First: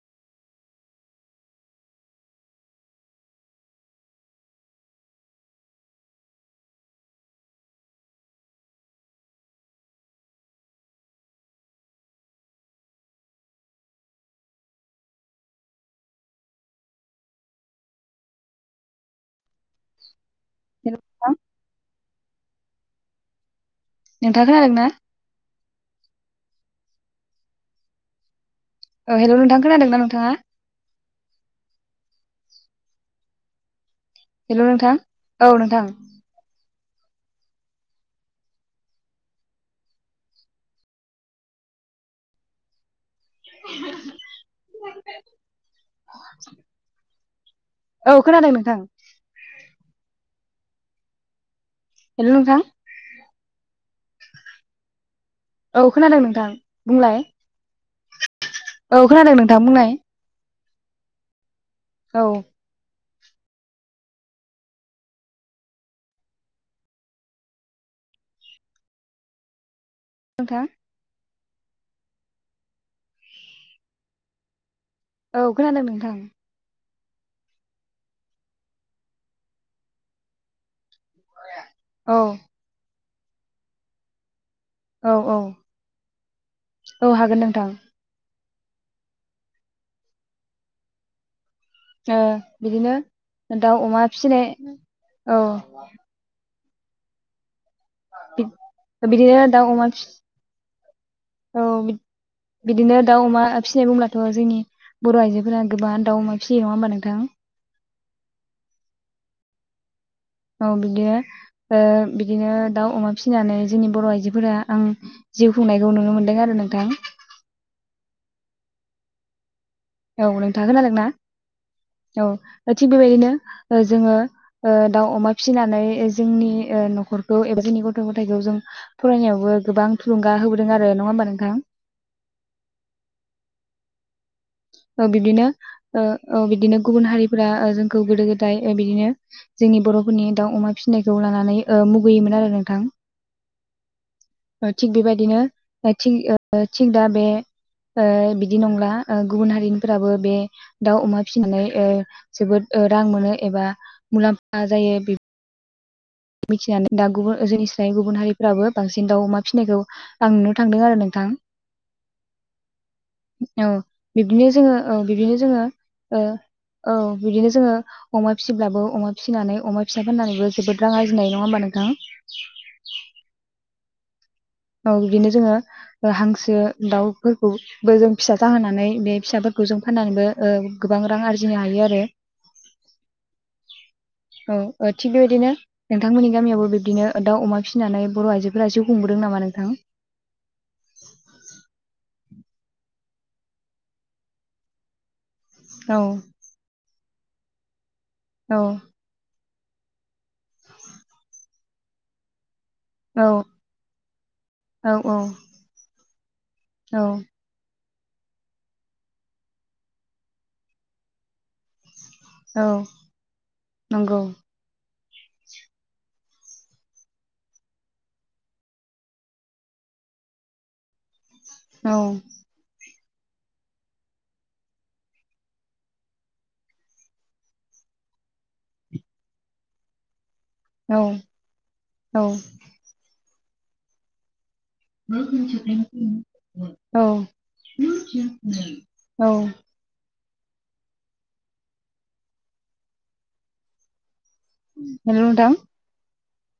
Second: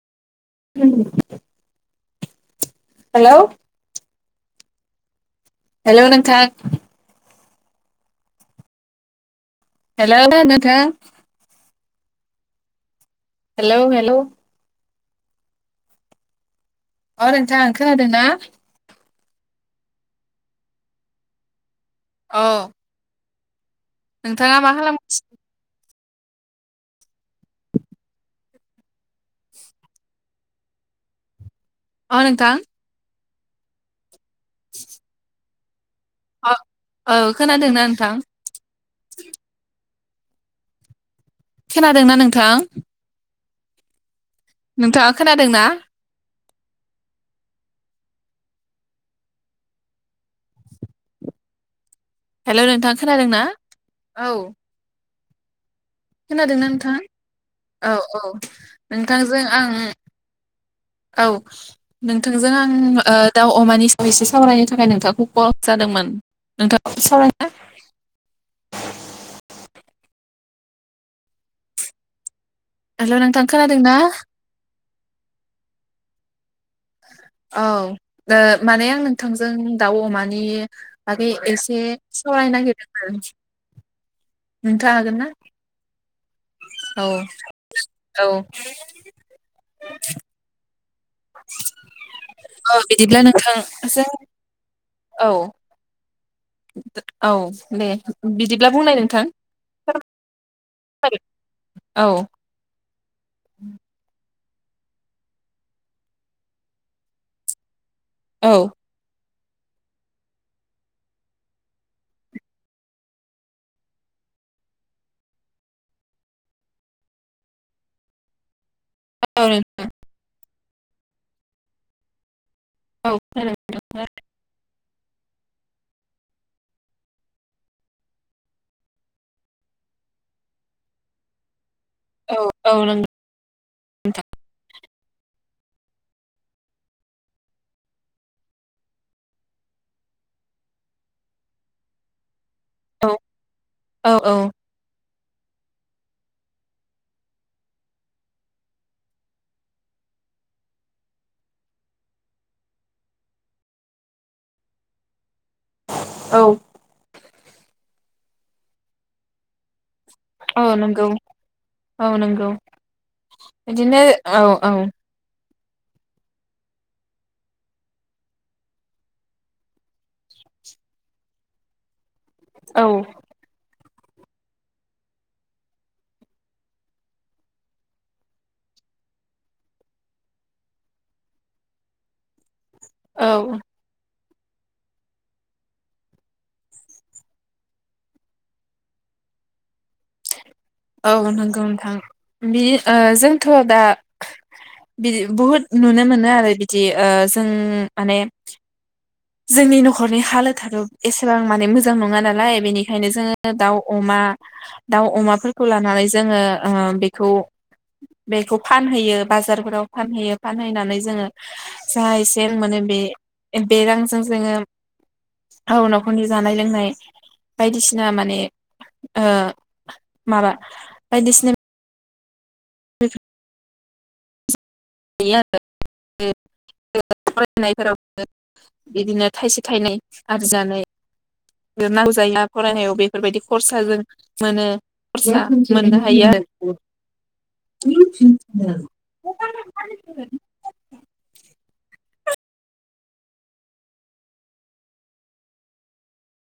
[unintelligible] हेल' हेल'नोंथां हेल' खोनादोना नोंथां हेलौ हेलौ अ नोंथां खोनादों ना [inaudible] अ नोंथाङा मा खालामगासिनो औ हेल' नोंथां खोनादोंना नोंथाङा औ नोथां हेल' नोंथां औ नोंथां औ औ खोनादोंना नोंथां खोनादोंना नोंथां [unintelligible] नोंथाङा खोनादोंना? औ खोनादों नोंथां हेल' नोंथां खोनादों ना औ औ खोनादों नोंथां बुंलाय औ औ औ खोनादों नोंथांजों नोंथां आं बुंलाय औ औ नोंथांजों आं आ दाउ अमानि सायाव एसे सावरायनो थाखाय नोंथांखौ कल जादोंमोन नोंथाङखौ ए सावरायना [unintelligible] नोंथा हेल' नोंथां खोनादों ना औ खोनादों नोंथां औ ओ माने आं नोंथांजों दाउ, अमानि बागै एसे औ सावरायनो नायगिरदोंमोन। नोंथां हागोन औ ना? औ औ हागोन नोंथां औ। ओ अ बिदिनो बिदिब्ला दाउ नोंथांजों अमा फिसिनाय औ। औ दे बिदिब्ला बुंनाय नोंथां। बिदिनो दाउ अमा औ बिदिनो दाउ अमा फिसिनाय बुंब्लाथ' जोंनि बर' आइजोफोरा गोबाङा दाउ अमा फिसियो नङा होमबा नोंथां? औ। औ बिदिनो ओ बिदिनो दाउ अमा फिसिनानै जोंनि बर' आइजोफोरा ओं जिउ खुंनायखौ नुनो मोन्दों आरो नोंथां। [inaudible] औ नोंथां। औ नोंथां खोनादोंना? औ। दा थिग औ खोनादों बेबायदिनो जोङो ओ दाउ अमा फिसिनानै जोंनि ओ न'खरखौ एबा जोंनि गथ' गथायखौ जों फरायनायावबो गोबां थुलुंगा होबोदों आरो नङा होम बा नोंथां? औ औ नंगौ नोंथां। ओ बिबदिनो ओ‌ ओ बिदिनो गुबुन हारिफोरा ओ जोंखौ गोदो गोदाय बिदिनो जोंनि बर'फोरनि दाउ अमा फिसिनायखौ लानानै ओ मुगैयोमोन आरो नों थां। औ औ ओ‌ थिग बेबा दिनो थिग ओ थिग दा बे ओ बिदि नंला। ओ गुबुन हारिनिफ्राबो बे दाउ अमा फिसिनानै ओ जोबोद ओ रां मोनो एबा मुलाम्फा जायो बि औ खिनियानो। दा गुबुन ओ जोंनि स्राय गुबुन हारिफोराबो बांसिन दाउ अमा फिसिनायखौ आं नुनो औ थांदों आरो नंगौ नोंथां। औ नंगौ औ बिदिनो औ बिब्दिनो जोङो औ बिब्दिनो जोङो ओ औ बिदिनो जोङो अमा फिसिब्लाबो अमा फिसिनानै अमा फिसा फाननानैबो जोबोद रां आरजिनो हायो नङा होमबा नोंथां? औ। औ बिदिनो जोङो ओ हांसो दाउफोरखौबो जों फिसा जाहोनानै बे फिसाफोर खौ जों फाननानैबो ओ गोबां रां आरजिनो हायो आरो। औ। औ ओ थिग बेबायदिनो नोंथांमोननि गामियावबो बिब्दिनो दाउ अमा फिसिनानै बर' आइजोफोरा जिउ खुं बोदों नामा नोंथां? बिदि ओ जोंथ' दा बिदि बुहुद औ नुनो मोनो आरो बिदि ओ जों माने औ जोंनि न'खरनि हालोदाथ' एसेबां माने मोजां नङा नालाय बेनि खायनो औ जोङो दाउ अमा दाउ अमाफोरखौ लानानै जोङो ओ औ बेखौ बेखौ फानहैयो बाजारफोराव फानहैयो फानहैनानै जोङो जा एसे औ मोनो बे बे नंगौ रांजों जोङो हाव न'खरनि जानाय लोंनाय बायदिसिना माने ओ माबा बायदिसिना औ। [unintelligible] फरायनायफोराव बिदिनो थाइसे थाइनै आरिनानै औ नांगौ औ जायो फरायनायाव बेफोरबायदि खरसाजों मोनो खरसा मोननो हायो आरो। औ औ। [inaudible] हेल' नोंथां?